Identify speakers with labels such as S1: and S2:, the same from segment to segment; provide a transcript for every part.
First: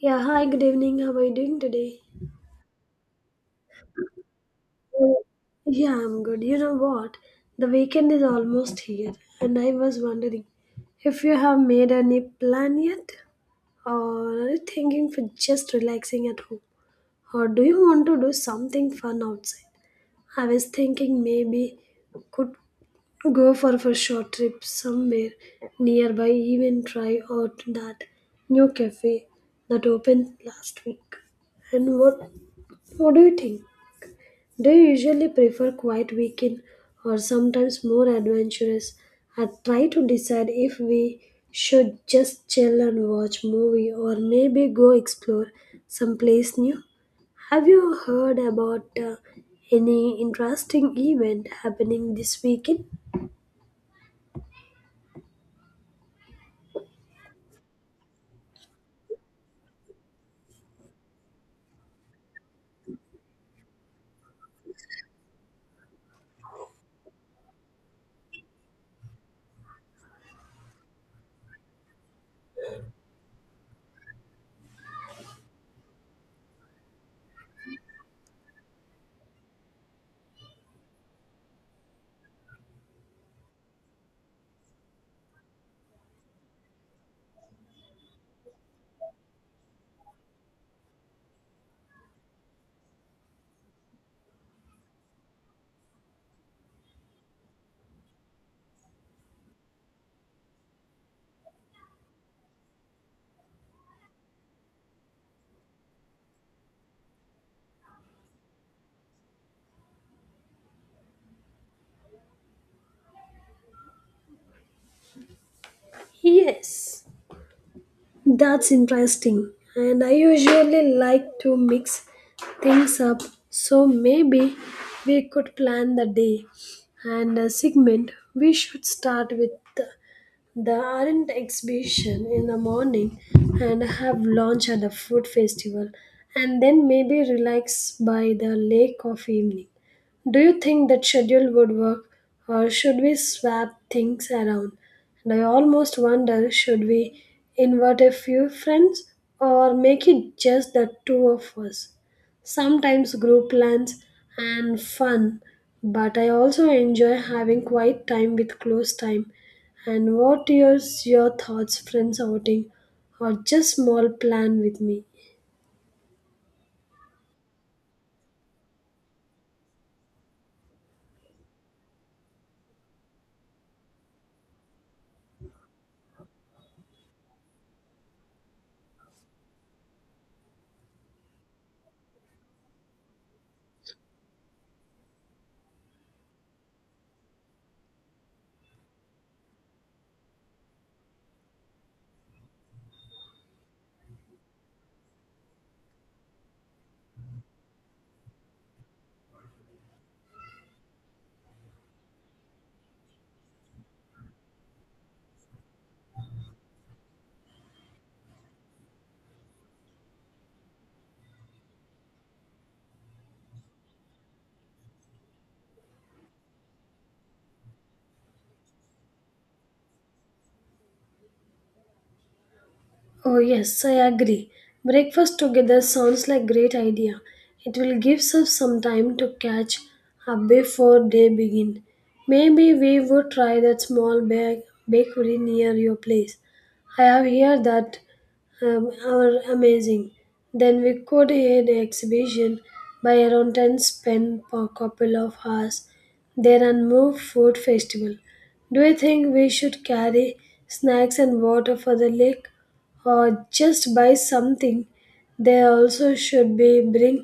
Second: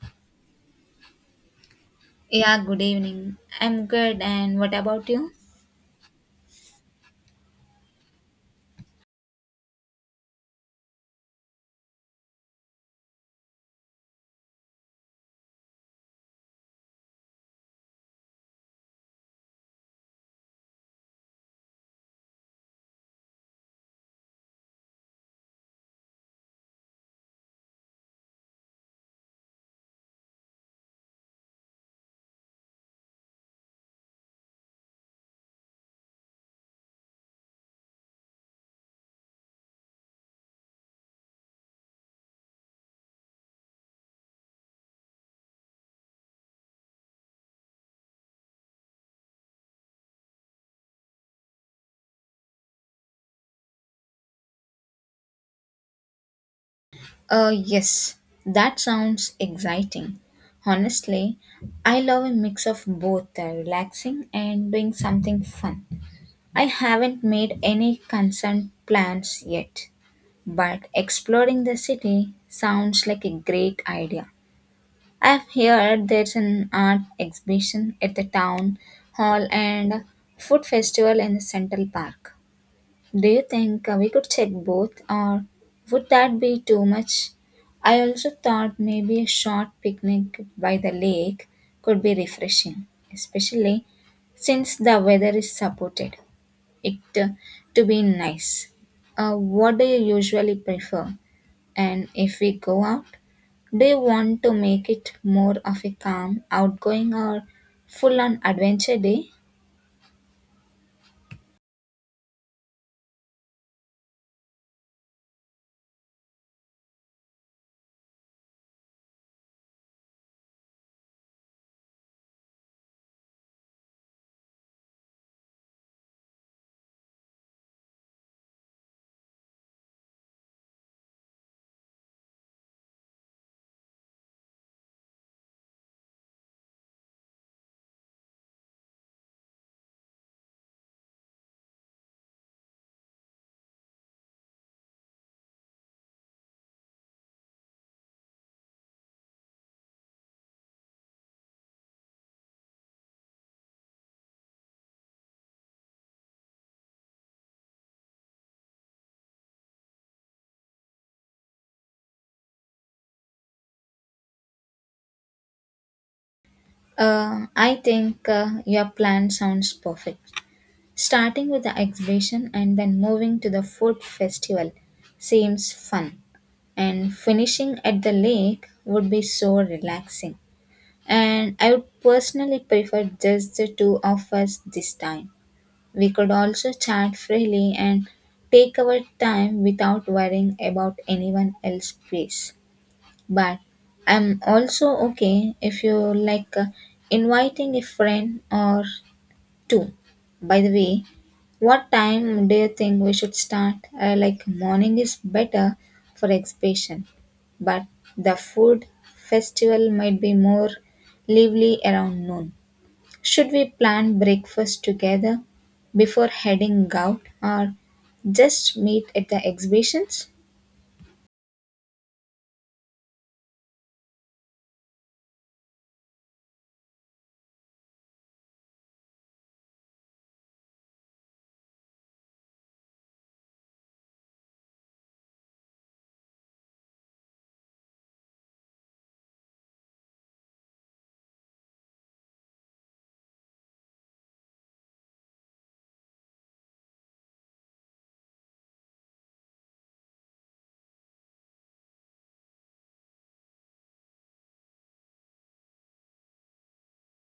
S1: Yeah, hi, good evening. How are you doing today?
S2: Yeah, good evening. I'm good, and what about you?
S1: Yeah, I'm good. You know what? The weekend is almost here, and I was wondering if you have made any plan yet, or are you thinking for just relaxing at home, or do you want to do something fun outside? I was thinking maybe could go for a short trip somewhere nearby, even try out that new cafe that opened last week. And what do you think? Do you usually prefer quiet weekend or sometimes more adventurous? I try to decide if we should just chill and watch movie or maybe go explore someplace new. Have you heard about any interesting event happening this weekend?
S2: Yes, that sounds exciting. Honestly, I love a mix of both relaxing and doing something fun. I haven't made any concerned plans yet, but exploring the city sounds like a great idea. I've heard there's an art exhibition at the town hall and a food festival in the Central Park. Do you think we could check both, or would that be too much? I also thought maybe a short picnic by the lake could be refreshing, especially since the weather is supported. It to be nice. What do you usually prefer? And if we go out, do you want to make it more of a calm, outgoing, or full on adventure day?
S1: Yes. That's interesting. And I usually like to mix things up. So maybe we could plan the day and a segment. We should start with the art exhibition in the morning and have lunch at the food festival and then maybe relax by the lake of evening. Do you think that schedule would work or should we swap things around? And I almost wonder should we invite a few friends or make it just the two of us? Sometimes group plans and fun, but I also enjoy having quiet time with close time and what yours your thoughts friends outing or just small plan with me?
S2: I think your plan sounds perfect. Starting with the exhibition and then moving to the food festival seems fun, and finishing at the lake would be so relaxing. And I would personally prefer just the two of us this time. We could also chat freely and take our time without worrying about anyone else's pace. But I'm also okay if you like inviting a friend or Two. By the way, what time do you think we should start? Like morning is better for exhibition, but the food festival might be more lively around noon. Should we plan breakfast together before heading out or just meet at the exhibitions?
S1: Oh, yes, I agree. Breakfast together sounds like great idea. It will give us some time to catch up before they begin. Maybe we would try that small bakery near your place. I have heard that are amazing. Then we could head the exhibition by around 10 spend per couple of hours there and move food festival. Do you think we should carry snacks and water for the lake? Or just buy something, they also should be bring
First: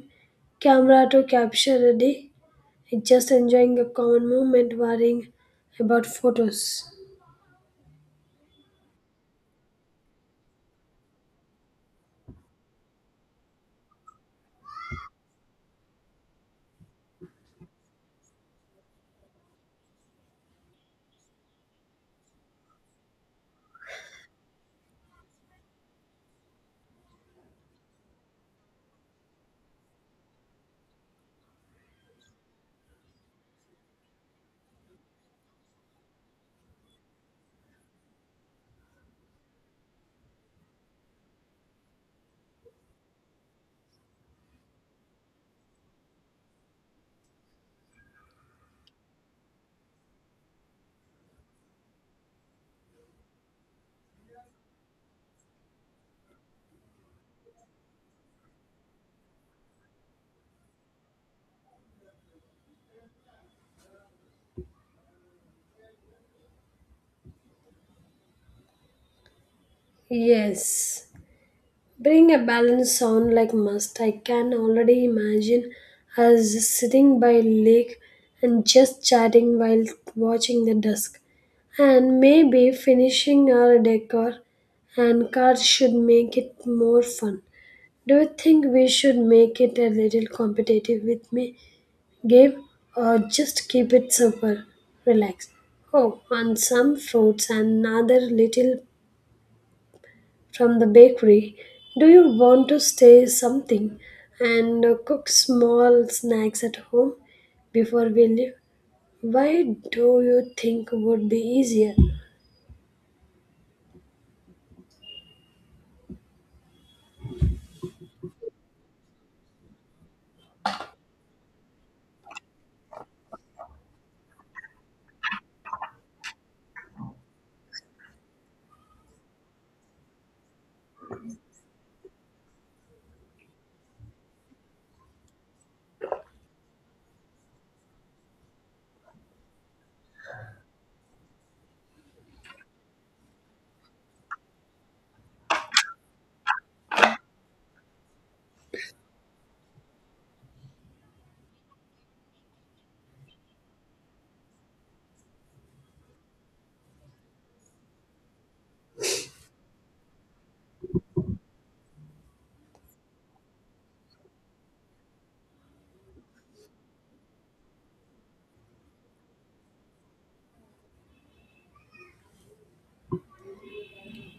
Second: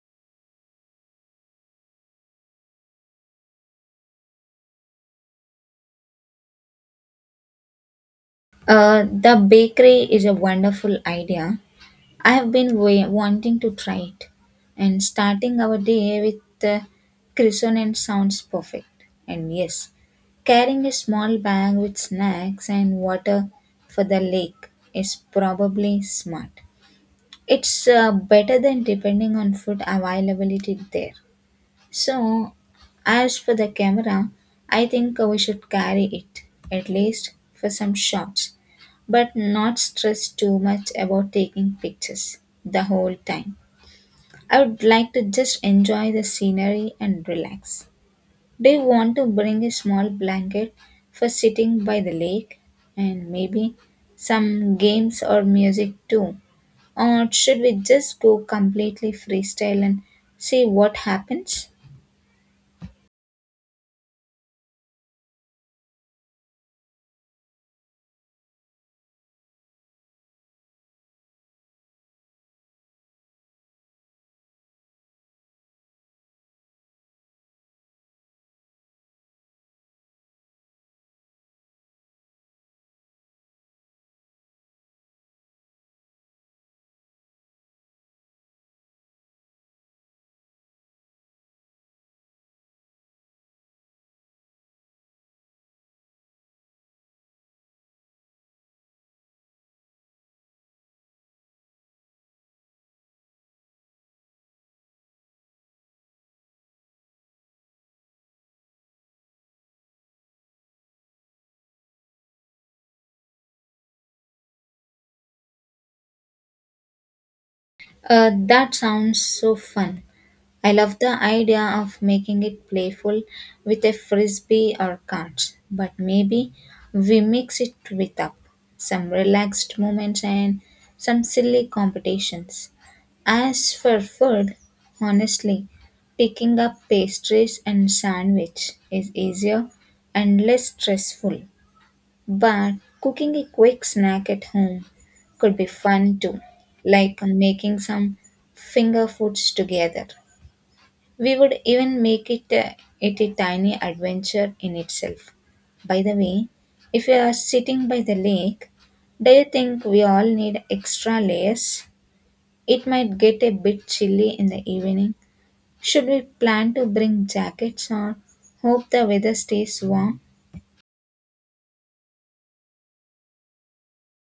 S1: camera to capture a day. Just enjoying a common moment worrying about photos.
S2: The bakery is a wonderful idea. I have been wanting to try it, and starting our day with the croissant sounds perfect. And yes, carrying a small bag with snacks and water for the lake is probably smart. It's better than depending on food availability there. So, as for the camera, I think we should carry it, at least for some shots, but not stress too much about taking pictures the whole time. I would like to just enjoy the scenery and relax. Do you want to bring a small blanket for sitting by the lake and maybe some games or music too? Or should we just go completely freestyle and see what happens?
S1: Yes. Bring a balanced sound like must. I can already imagine us sitting by lake and just chatting while watching the dusk. And maybe finishing our decor and cards should make it more fun. Do you think we should make it a little competitive with me game or just keep it simple, relaxed? Oh, and some fruits and another little from the bakery. Do you want to stay something and cook small snacks at home before we leave? Why do you think would be easier?
S2: That sounds so fun. I love the idea of making it playful with a frisbee or cards, but maybe we mix it with up some relaxed moments and some silly competitions. As for food, honestly, picking up pastries and sandwich is easier and less stressful. But cooking a quick snack at home could be fun too, like making some finger foods together. We would even make it it a tiny adventure in itself. By the way, if we are sitting by the lake, do you think we all need extra layers? It might get a bit chilly in the evening. Should we plan to bring jackets or hope the weather stays warm?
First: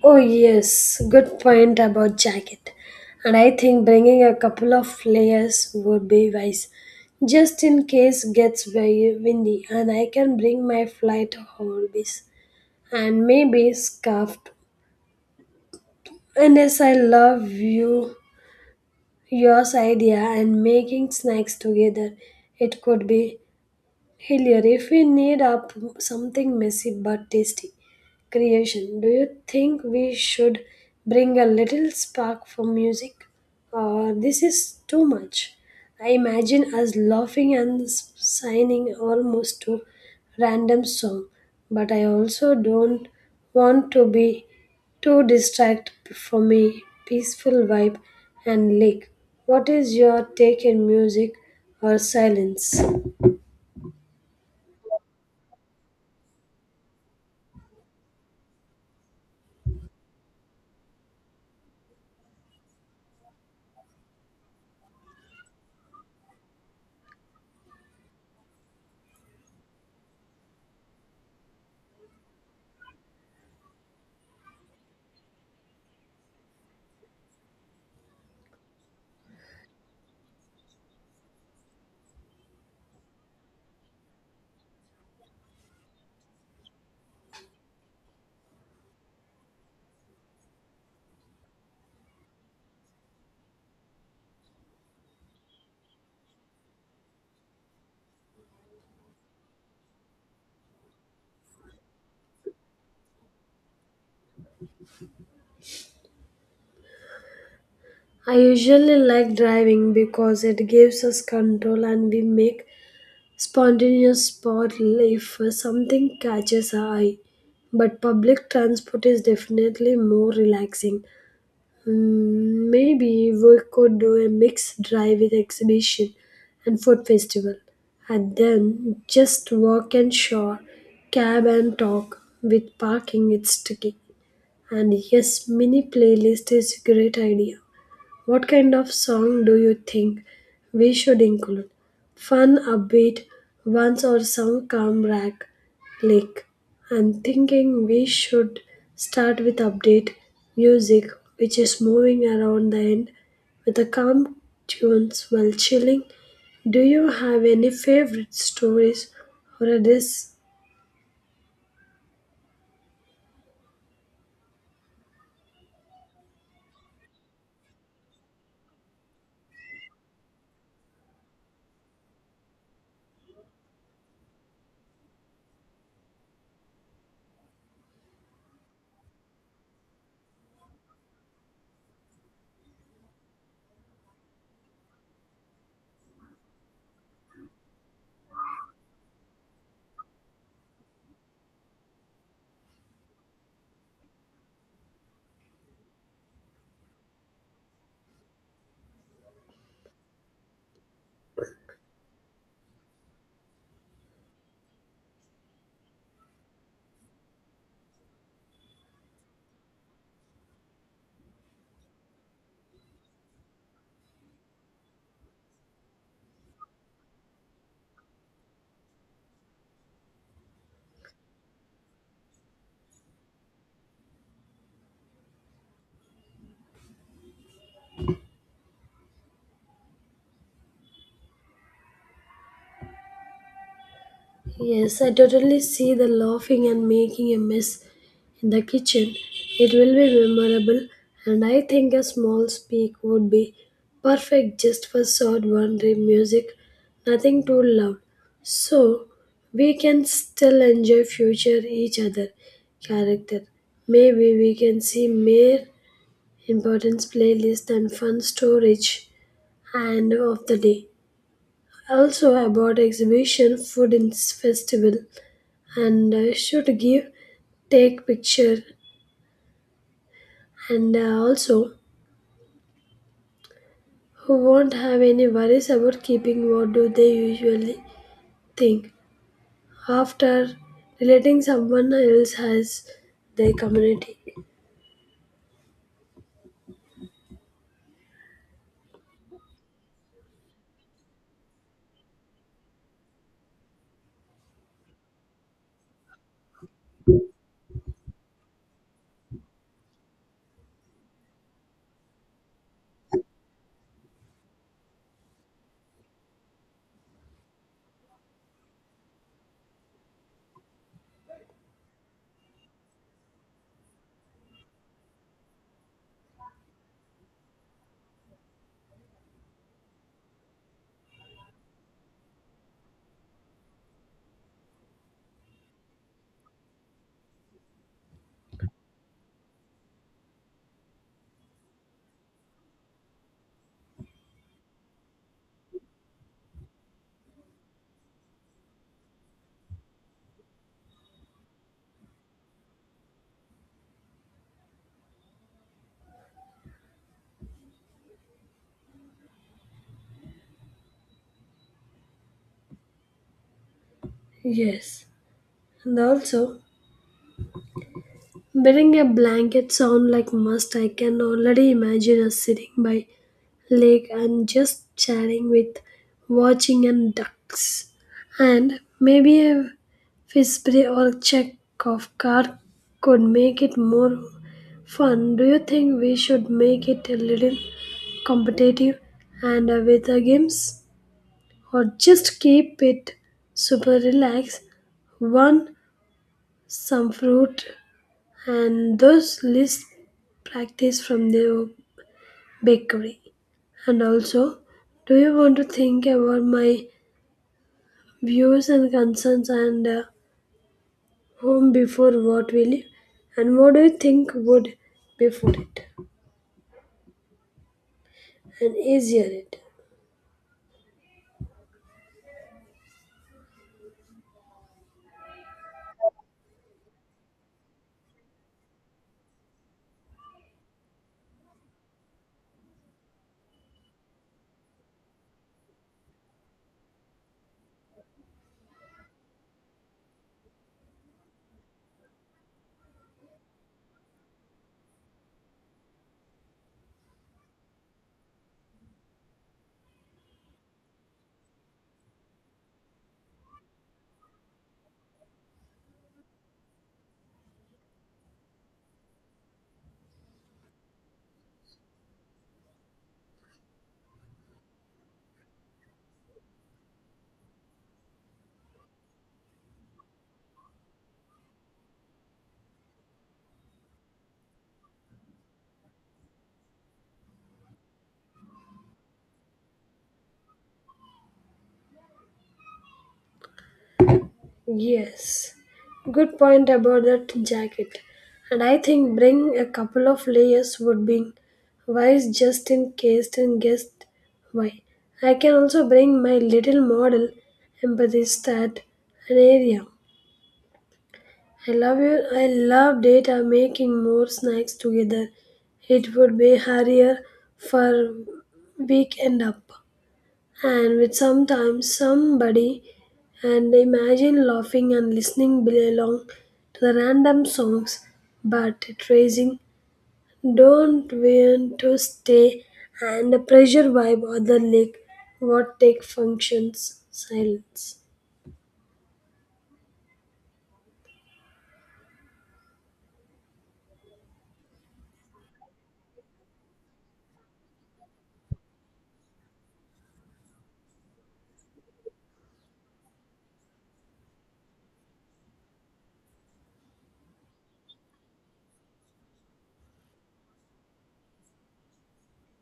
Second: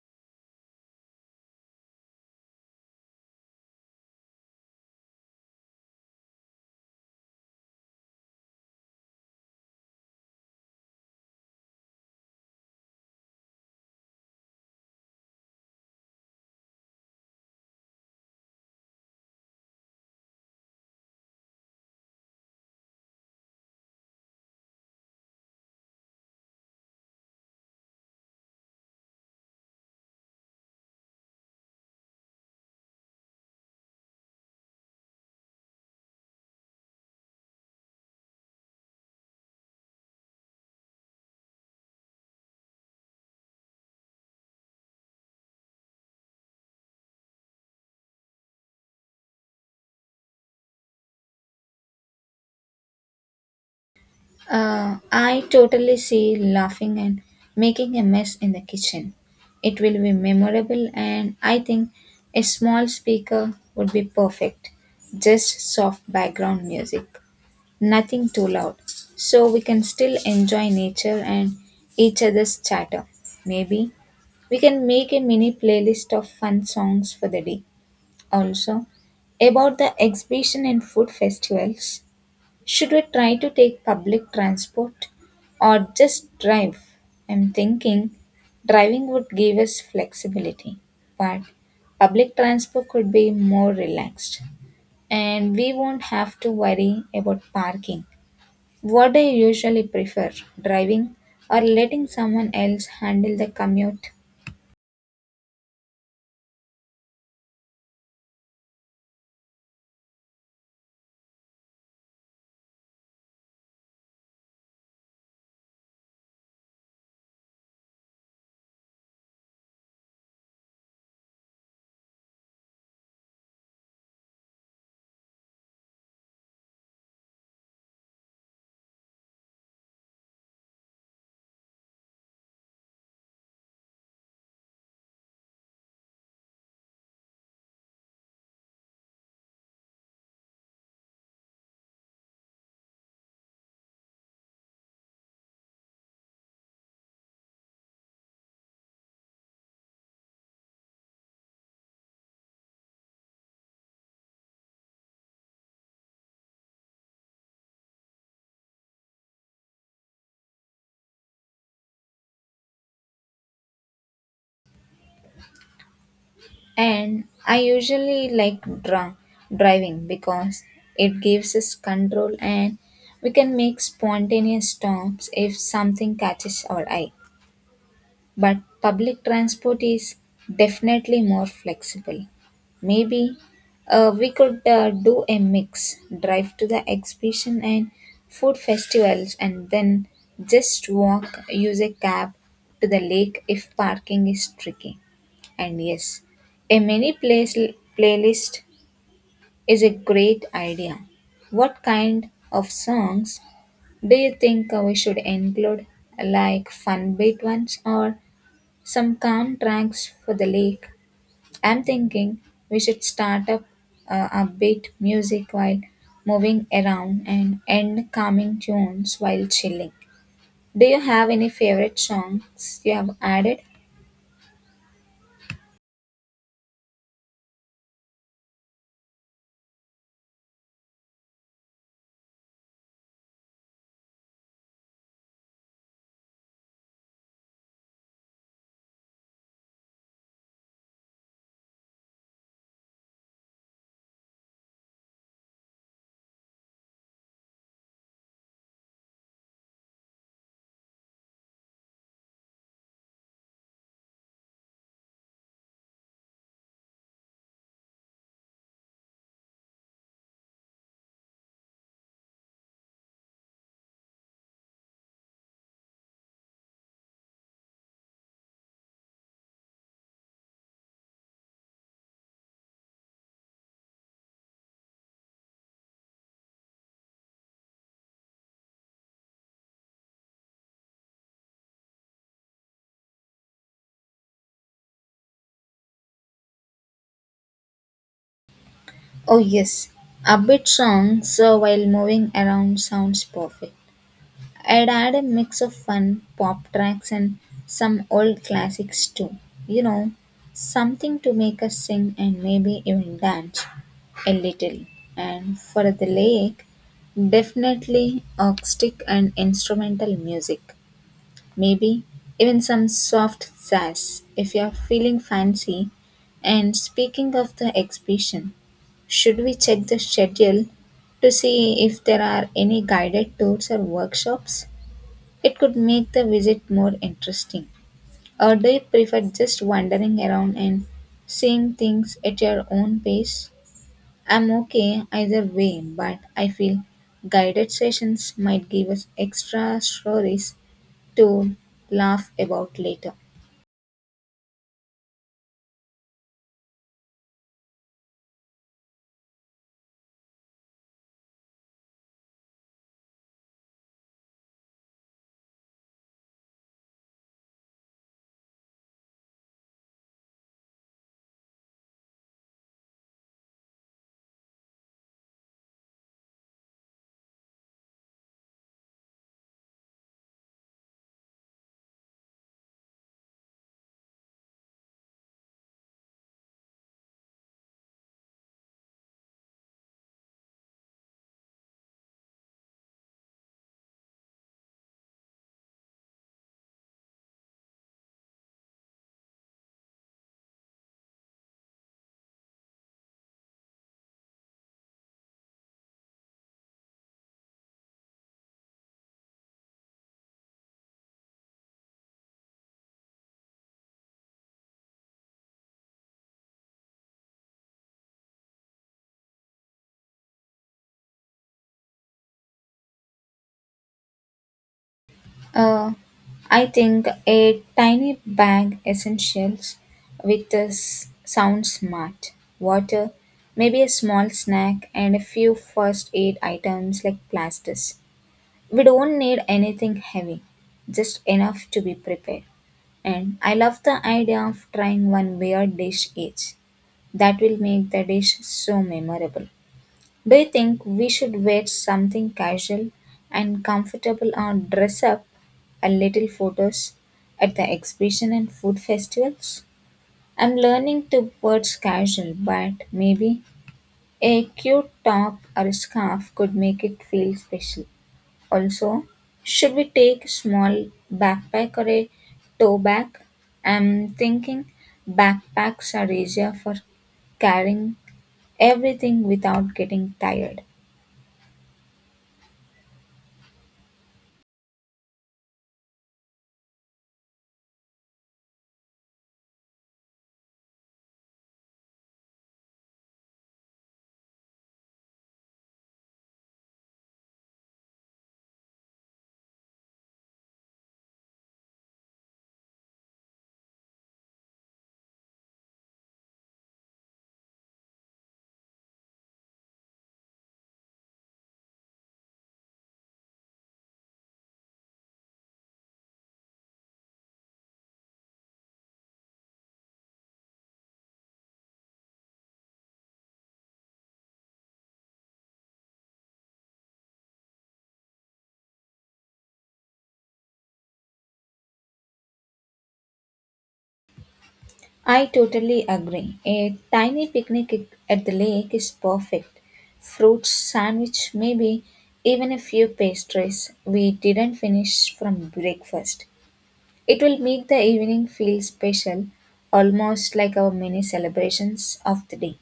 S1: Oh, yes, good point about jacket. And I think bringing a couple of layers would be wise, just in case gets very windy. And I can bring my flight hobbies and maybe scarf. And yes, I love you, yours idea and making snacks together. It could be Hillier, if we need up something messy but tasty creation, do you think we should bring a little spark for music? Or this is too much. I imagine us laughing and signing almost to random song, but I also don't want to be too distract for me peaceful vibe and lick. What is your take in music or silence?
S2: I totally see laughing and making a mess in the kitchen. It will be memorable, and I think a small speaker would be perfect. Just soft background music, nothing too loud, so we can still enjoy nature and each other's chatter. Maybe we can make a mini playlist of fun songs for the day. Also, about the exhibition and food festivals. Should we try to take public transport or just drive? I'm thinking driving would give us flexibility, but public transport could be more relaxed and we won't have to worry about parking. What do you usually prefer, driving or letting someone else handle the commute?
S1: I usually like driving because it gives us control and we make spontaneous spot if something catches our eye. But public transport is definitely more relaxing. Mm, maybe we could do a mixed drive with exhibition and food festival, and then just walk and shore, cab and talk. With parking, it's tricky. And yes, mini playlist is a great idea. What kind of song do you think we should include? Fun, upbeat, ones or some calm rack lick? I'm thinking we should start with update music, which is moving around the end with a calm tunes while chilling. Do you have any favorite stories or a dis.
S2: And I usually like drunk driving because it gives us control and we can make spontaneous stops if something catches our eye. But public transport is definitely more flexible. Maybe we could do a mix drive to the exhibition and food festivals, and then just walk, use a cab to the lake if parking is tricky. And yes, a mini place, playlist is a great idea. What kind of songs do you think we should include? Like fun beat ones or some calm tracks for the lake. I'm thinking we should start up upbeat music while moving around and end calming tunes while chilling. Do you have any favorite songs you have added?
S1: Yes, I totally see the laughing and making a mess in the kitchen. It will be memorable, and I think a small speak would be perfect just for short wandering music, nothing too loud. So we can still enjoy future each other character. Maybe we can see mere importance playlist and fun storage and of the day. Also about exhibition food in festival and should give take picture and also who won't have any worries about keeping what do they usually think after relating someone else has their community.
S2: Oh, yes. Upbeat songs so while moving around sounds perfect. I'd add a mix of fun pop tracks and some old classics too. You know, something to make us sing and maybe even dance. A little. And for the lake, definitely acoustic and instrumental music. Maybe even some soft jazz if you're feeling fancy. And speaking of the exhibition, should we check the schedule to see if there are any guided tours or workshops? It could make the visit more interesting. Or do you prefer just wandering around and seeing things at your own pace? I'm okay either way, but I feel guided sessions might give us extra stories to laugh about later.
S1: Yes, and also wearing a blanket sound like must. I can already imagine us sitting by lake and just chatting with watching and ducks and maybe a fish or a check of card could make it more fun. Do you think we should make it a little competitive and with the games or just keep it super relaxed one some fruit and those list practice from the bakery. And also, do you want to think about my views and concerns and home before what we live? And what do you think would before it? And easier it?
S2: Uh, I think a tiny bag essentials with us sounds smart. Water, maybe a small snack, and a few first aid items like plasters. We don't need anything heavy, just enough to be prepared. And I love the idea of trying one weird dish each. That will make the dish so memorable. Do you think we should wear something casual and comfortable or dress up a little photos at the exhibition and food festivals? I'm learning towards casual, but maybe a cute top or scarf could make it feel special. Also, should we take small backpack or a tote bag? I'm thinking backpacks are easier for carrying everything without getting tired.
S1: Yes. Good point about that jacket. And I think bring a couple of layers would be wise just in case and guess why. I can also bring my little model empathy stat an area. I love you. I love data making more snacks together. It would be harder for weekend up. And with sometimes somebody and imagine laughing and listening belong to the random songs but tracing don't want to stay and the pressure vibe or the lick what take functions silence
S2: I totally agree. A tiny picnic at the lake is perfect. Fruit sandwich, maybe even a few pastries we didn't finish from breakfast. It will make the evening feel special, almost like our mini celebrations of the day.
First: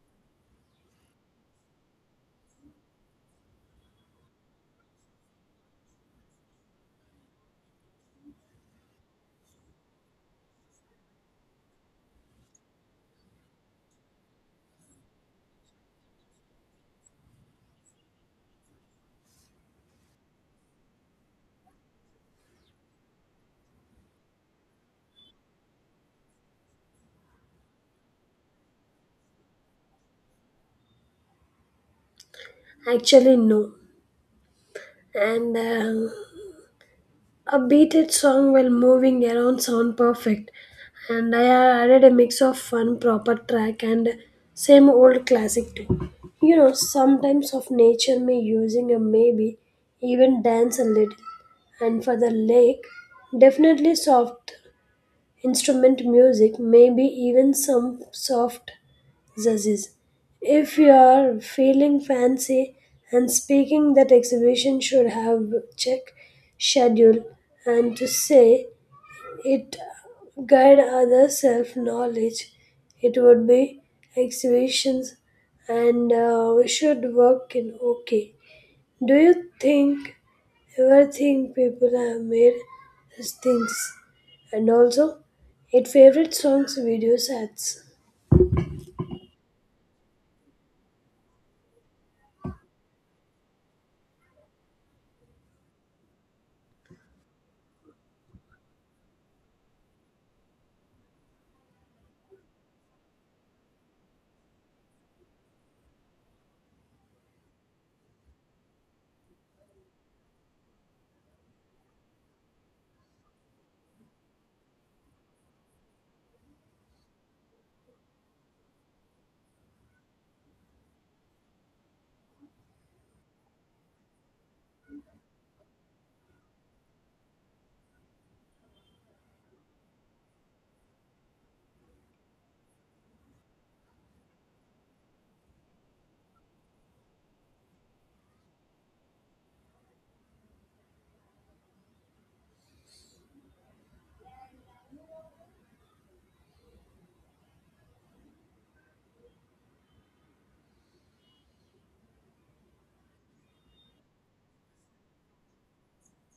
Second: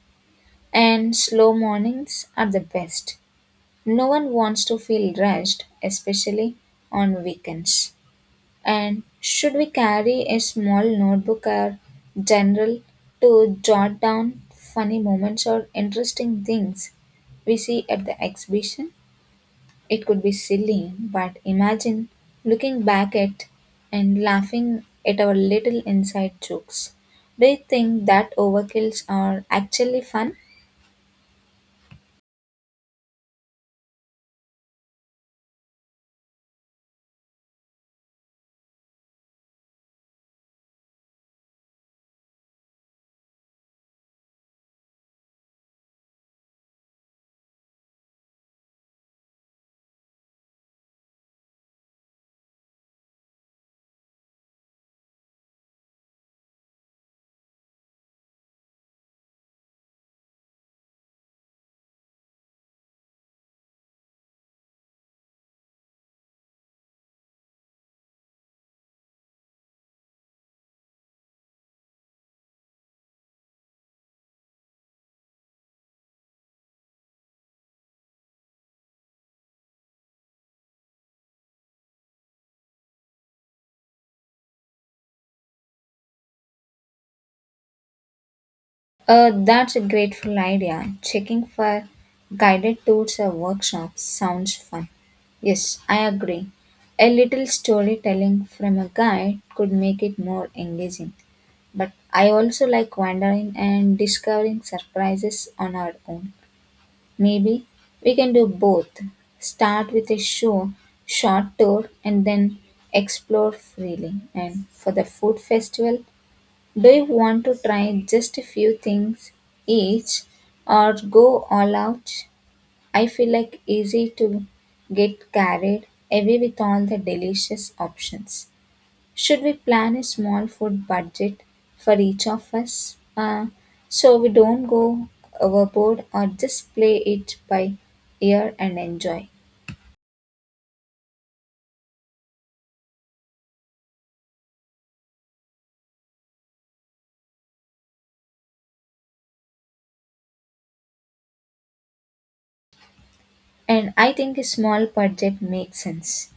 S2: And slow mornings are the best. No one wants to feel rushed, especially on weekends. And should we carry a small notebook or journal to jot down funny moments or interesting things we see at the exhibition? It could be silly, but imagine looking back at and laughing at our little inside jokes. Do you think that overkills are actually fun?
S1: actually no and a beated song while moving around sound perfect, and I added a mix of fun, proper track, and same old classic too. You know, sometimes of nature me using a maybe, even dance a little, and for the lake, definitely soft instrument music, maybe even some soft Zazis. If you are feeling fancy and speaking, that exhibition should have check schedule and to say it guide other self knowledge. It would be exhibitions and we should work in okay. Do you think ever think people have made these things? And also, it favorite songs, video sets.
S2: That's a grateful idea. Checking for guided tours or workshops sounds fun. Yes, I agree. A little storytelling from a guide could make it more engaging. But I also like wandering and discovering surprises on our own. Maybe we can do both. Start with a show, short tour and then explore freely. And for the food festival, do you want to try just a few things each or go all out? I feel like easy to get carried away with all the delicious options. Should we plan a small food budget for each of us so we don't go overboard or just play it by ear and enjoy? And I think a small budget makes sense.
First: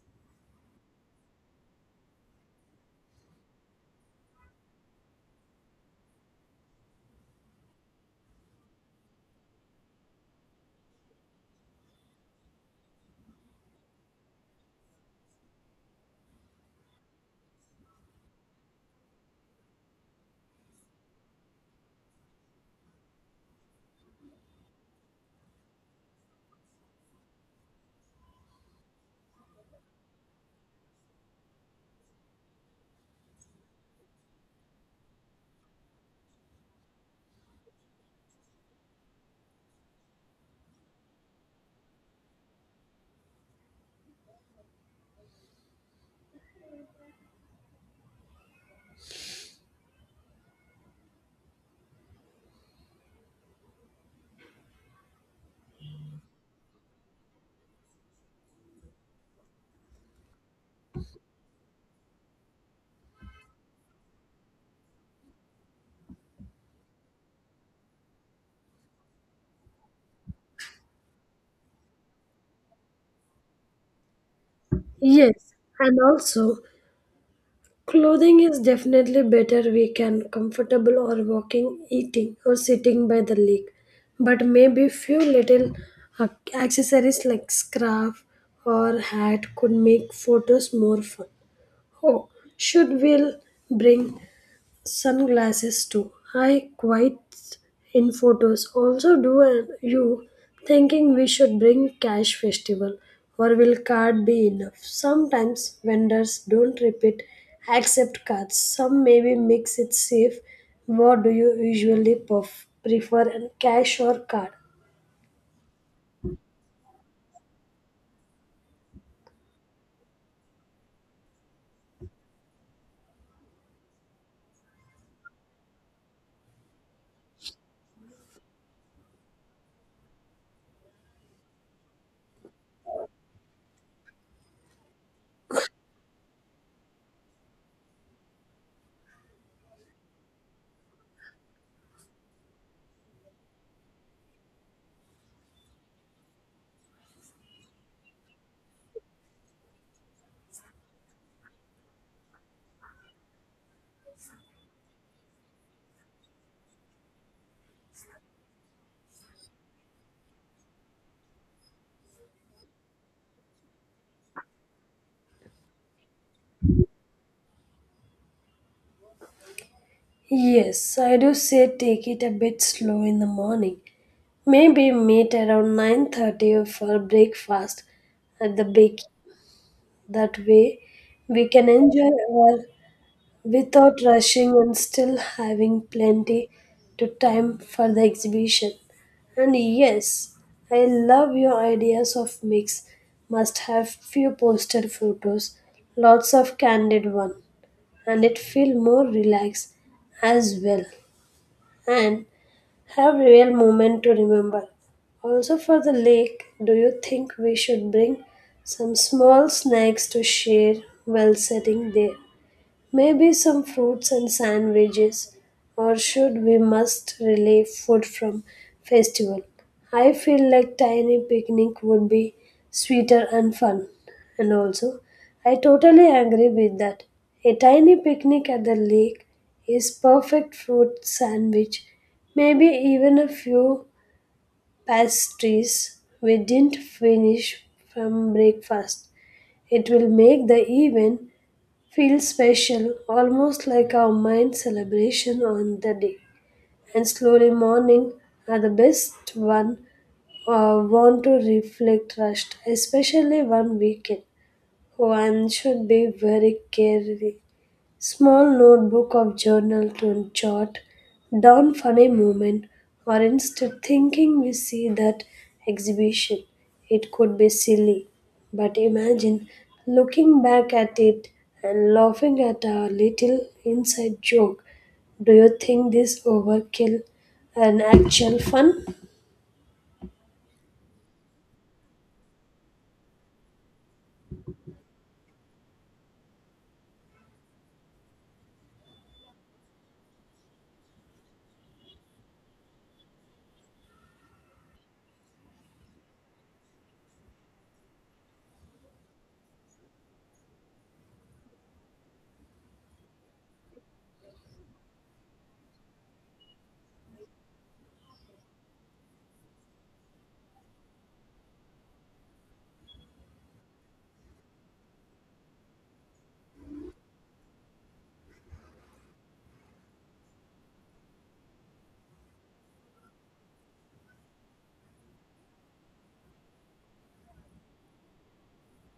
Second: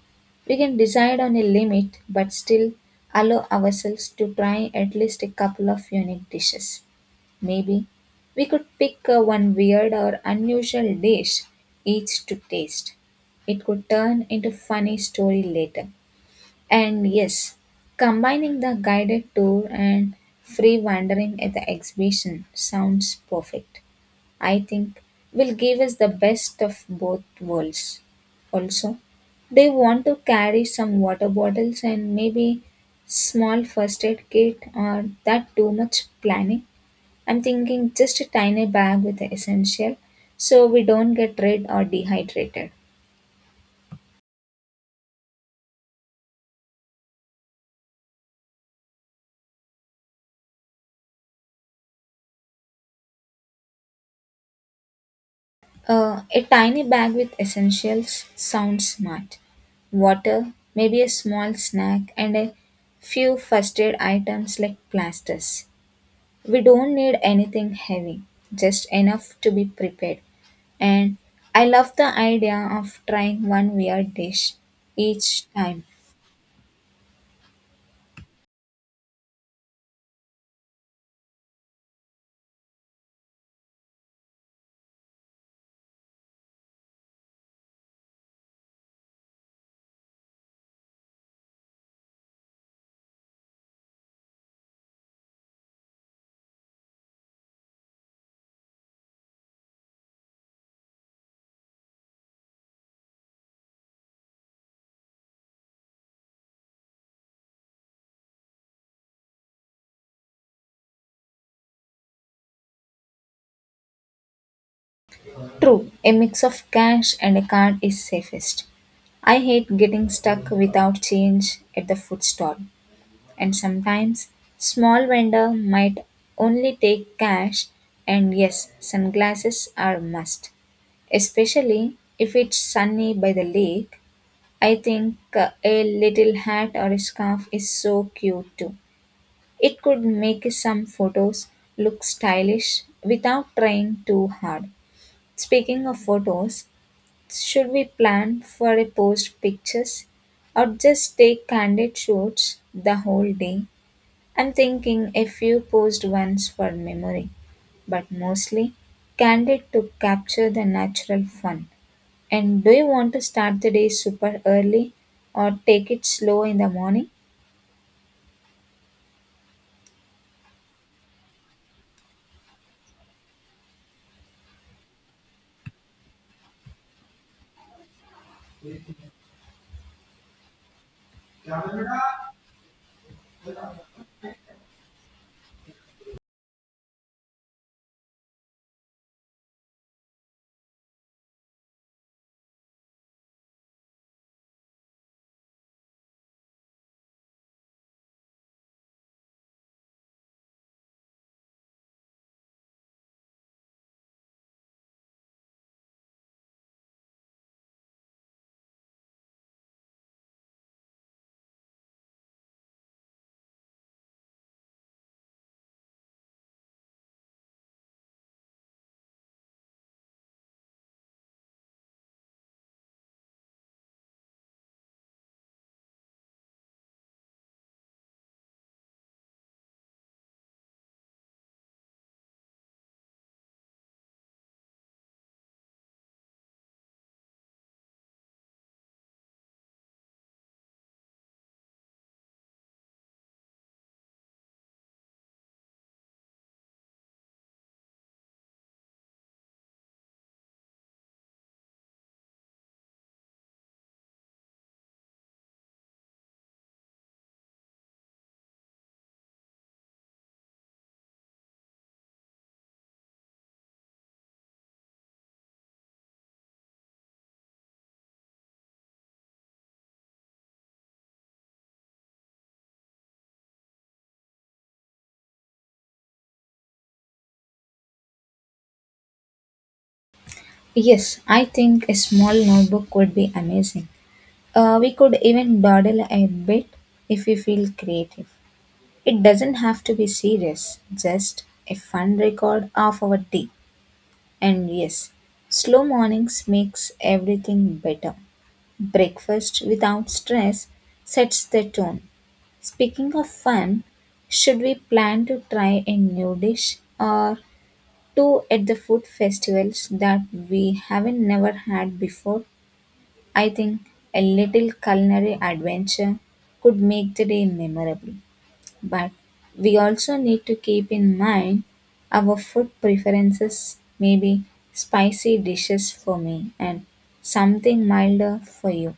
S2: We can decide on a limit but still allow ourselves to try at least a couple of unique dishes. Maybe we could pick one weird or unusual dish each to taste. It could turn into funny story later. And yes, combining the guided tour and free wandering at the exhibition sounds perfect. I think, will give us the best of both worlds. Also, they want to carry some water bottles and maybe small first aid kit or that too much planning. I'm thinking just a tiny bag with the essential so we don't get red or dehydrated. A tiny bag with essentials sounds smart. Water, maybe a small snack, and a few first aid items like plasters. We don't need anything heavy, just enough to be prepared. And I love the idea of trying one weird dish each
S1: Yes,
S2: time.
S1: and also clothing is definitely better we can comfortable or walking, eating or sitting by the lake. But maybe few little uh, accessories like scarf or hat could make photos more fun. Oh, should we bring sunglasses too. I quite in photos. Also, do you thinking we should bring cash festival or will card be enough? Sometimes vendors don't repeat accept cards. Some maybe mix it safe. What do you usually prefer, and cash or card?
S2: True, a mix of cash and a card is safest. I hate getting stuck without change at the food stall. And sometimes small vendor might only take cash and yes, sunglasses are a must, especially if it's sunny by the lake I think a little hat or a scarf is so cute too. It could make some photos look stylish without trying too hard. Speaking of photos, should we plan for a post pictures or just take candid shots the whole day? I'm thinking a few posed ones for memory, but mostly candid to capture the natural fun. And do you want to start the day super early or take it slow in the morning?
S1: Yes, I do say take it a bit slow in the morning. Maybe meet around 9:30 for breakfast at the big. That way, we can enjoy our without rushing and still having plenty to time for the exhibition. And yes, I love your ideas of mix. Must have few posted photos, lots of candid one, and it feel more relaxed as well. And have real moment to remember. Also for the lake, do you think we should bring some small snacks to share while sitting there? Maybe some fruits and sandwiches, or should we must relieve food from festival? I feel like tiny picnic would be sweeter and fun. And also, I totally agree with that. A tiny picnic at the lake is perfect fruit sandwich. Maybe even a few pastries we didn't finish from breakfast. It will make the event feels special, almost like our mind celebration on the day. And slowly morning are the best one want to reflect rushed, especially one weekend. One should be very careful small notebook of journal to jot down funny moment or instead thinking we see that exhibition. It could be silly, but imagine looking back at it and laughing at our little inside joke. Do you think this overkill an actual fun?
S2: Yes, I think a small notebook would be amazing. We could even dawdle a bit if we feel creative. It doesn't have to be serious, just a fun record of our day. And yes, slow mornings makes everything better. Breakfast without stress sets the tone. Speaking of fun, should we plan to try a new dish or two at the food festivals that we haven't never had before? I think a little culinary adventure could make the day memorable. But we also need to keep in mind our food preferences, maybe spicy dishes for me and something milder for you.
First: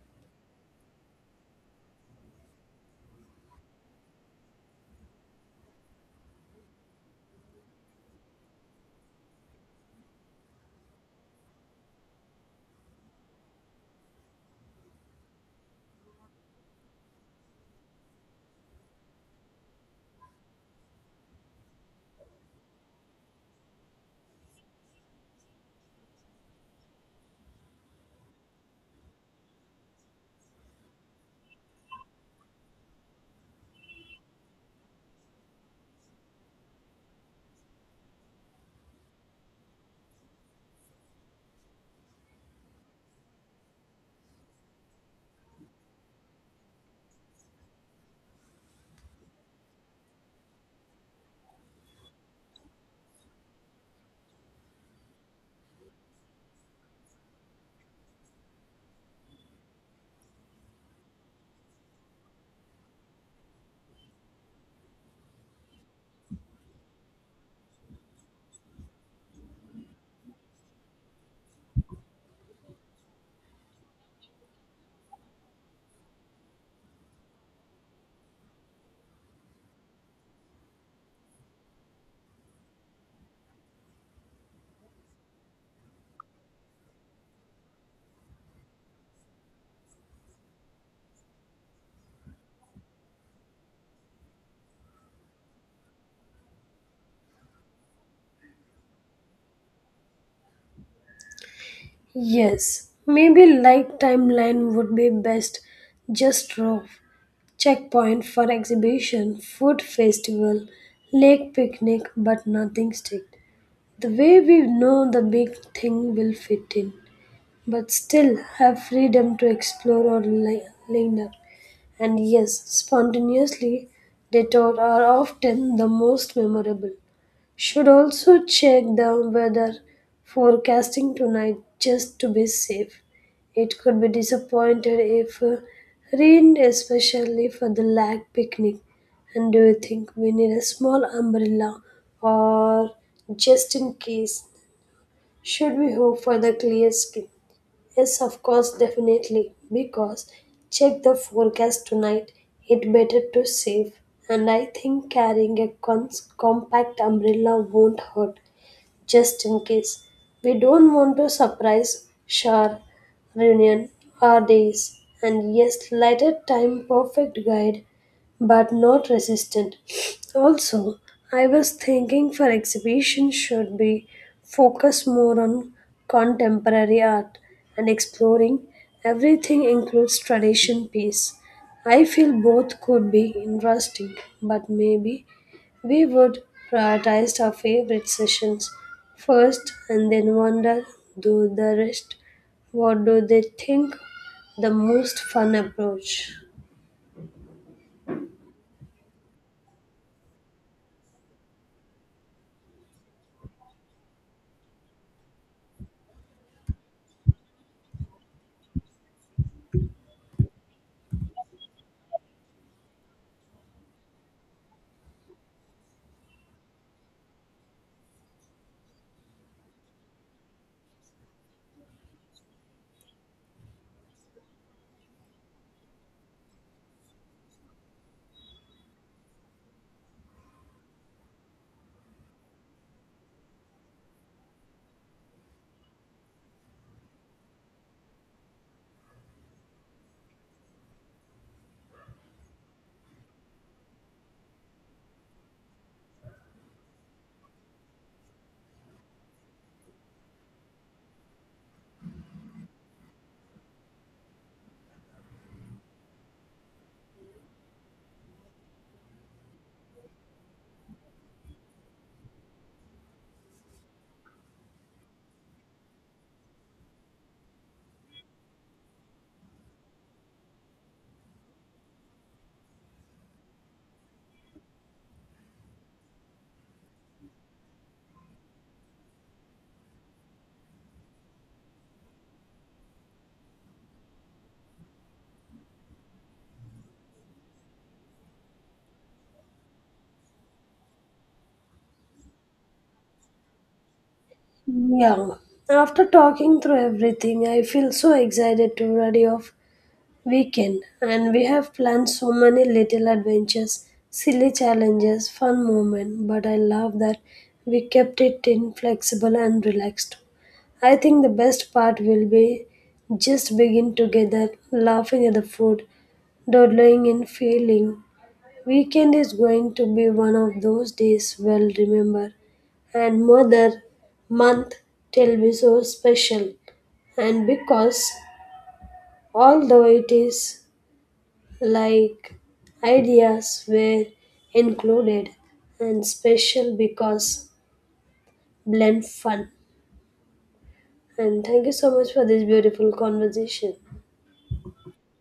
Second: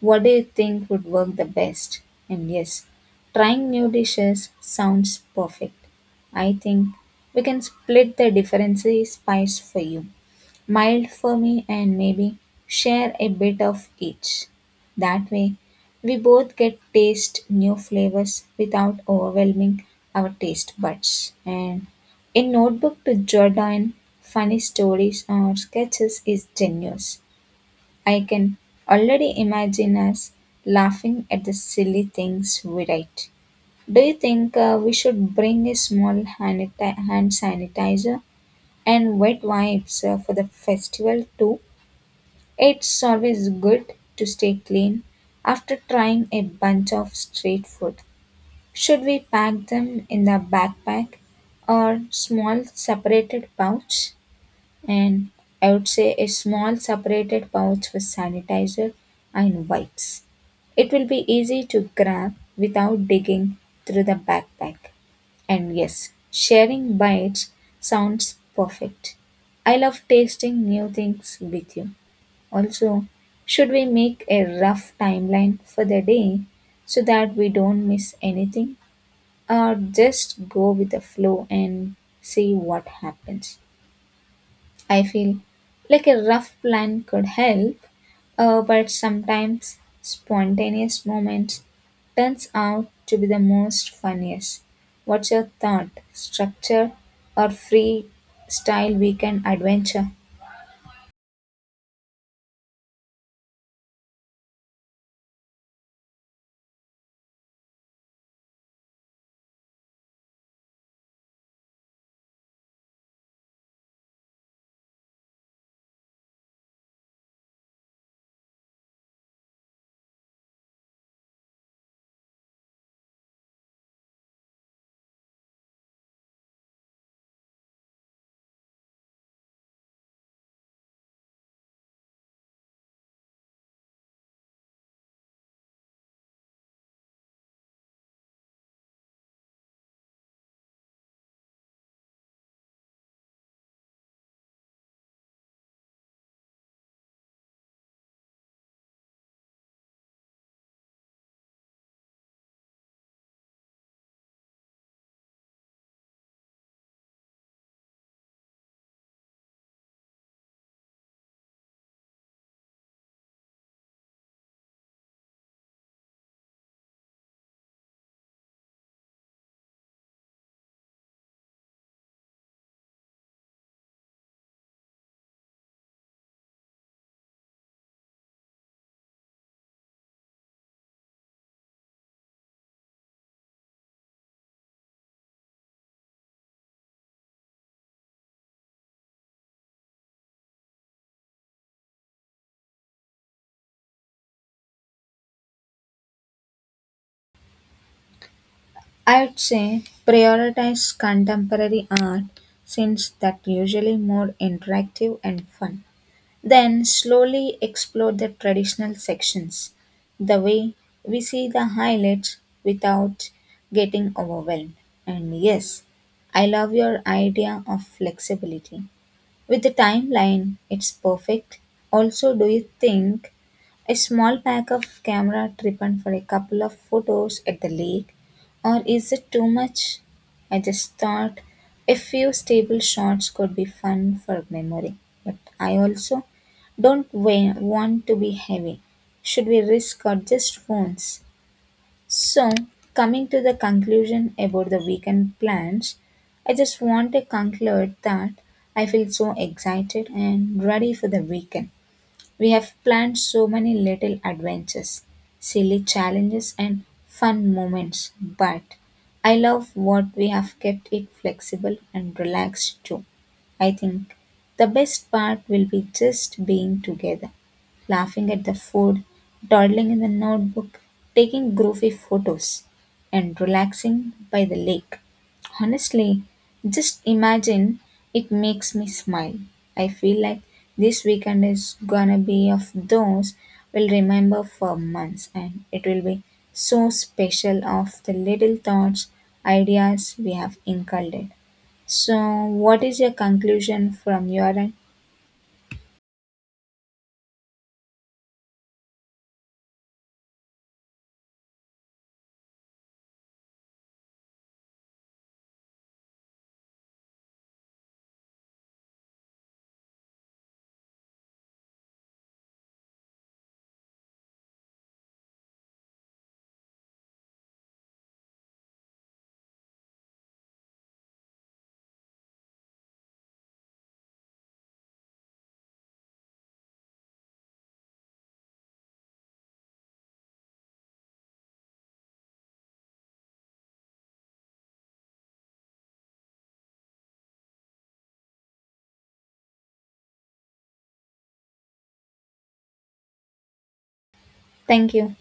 S2: What do you think would work the best? And yes, trying new dishes sounds perfect. I think we can split the differences spice for you, mild for me, and maybe share a bit of each. That way, we both get taste new flavors without overwhelming our taste buds. And a notebook to jot down funny stories or sketches is genius. I can already imagine us laughing at the silly things we write. Do you think we should bring a small hand sanitizer and wet wipes for the festival too? It's always good to stay clean after trying a bunch of street food. Should we pack them in the backpack or small separated pouch? And I would say a small separated pouch with sanitizer and wipes. It will be easy to grab without digging through the backpack. And yes, sharing bites sounds perfect. I love tasting new things with you. Also, should we make a rough timeline for the day so that we don't miss anything? Or just go with the flow and see what happens? I feel like a rough plan could help, but sometimes spontaneous moments turns out to be the most funniest. What's your thought? Structure or free style weekend adventure?
S1: Yes, maybe light timeline would be best. Just rough. Checkpoint for exhibition, food festival, lake picnic, but nothing strict. The way we know the big thing will fit in, but still have freedom to explore or linger. And yes, spontaneously, detour are often the most memorable. Should also check the weather forecasting tonight just to be safe. It could be disappointed if rained, especially for the lake picnic. And do you think we need a small umbrella or just in case? Should we hope for the clear sky? Yes, of course, definitely. Because check the forecast tonight. It better to save. And I think carrying a compact umbrella won't hurt just in case. We don't want to surprise Shar, reunion, our days, and yes, lighter time perfect guide, but not resistant. Also, I was thinking for exhibition should be focus more on contemporary art and exploring everything includes tradition piece. I feel both could be interesting, but maybe we would prioritize our favorite sessions first and then wonder do the rest what do they think the most fun approach.
S2: I would say prioritize contemporary art since that usually more interactive and fun. Then slowly explore the traditional sections. The way we see the highlights without getting overwhelmed. And yes, I love your idea of flexibility. With the timeline, it's perfect. Also, do you think a small pack of camera tripping for a couple of photos at the lake, or is it too much? I just thought a few stable shots could be fun for memory, but I also don't want to be heavy. Should we risk or just phones? So, coming to the conclusion about the weekend plans, I just want to conclude that I feel so excited and ready for the weekend. We have planned so many little adventures, silly challenges, and fun moments, but I love what we have kept it flexible and relaxed too. I think the best part will be just being together, laughing at the food, dawdling in the notebook, taking goofy photos, and relaxing by the lake. Honestly, just imagine, it makes me smile. I feel like this weekend is gonna be of those we'll remember for months and it will be so special of the little thoughts, ideas we have inculcated. So, what is your conclusion from your end?
S1: Yeah. After talking through everything, I feel so excited to ready off weekend and we have planned so many little adventures, silly challenges, fun moments, but I love that we kept it in flexible and relaxed. I think the best part will be just begin together, laughing at the food, dawdling in feeling. Weekend is going to be one of those days we'll remember and mother month till be so special and because although it is like ideas were included and special because blend fun and thank you so much for this beautiful conversation.
S2: Thank you.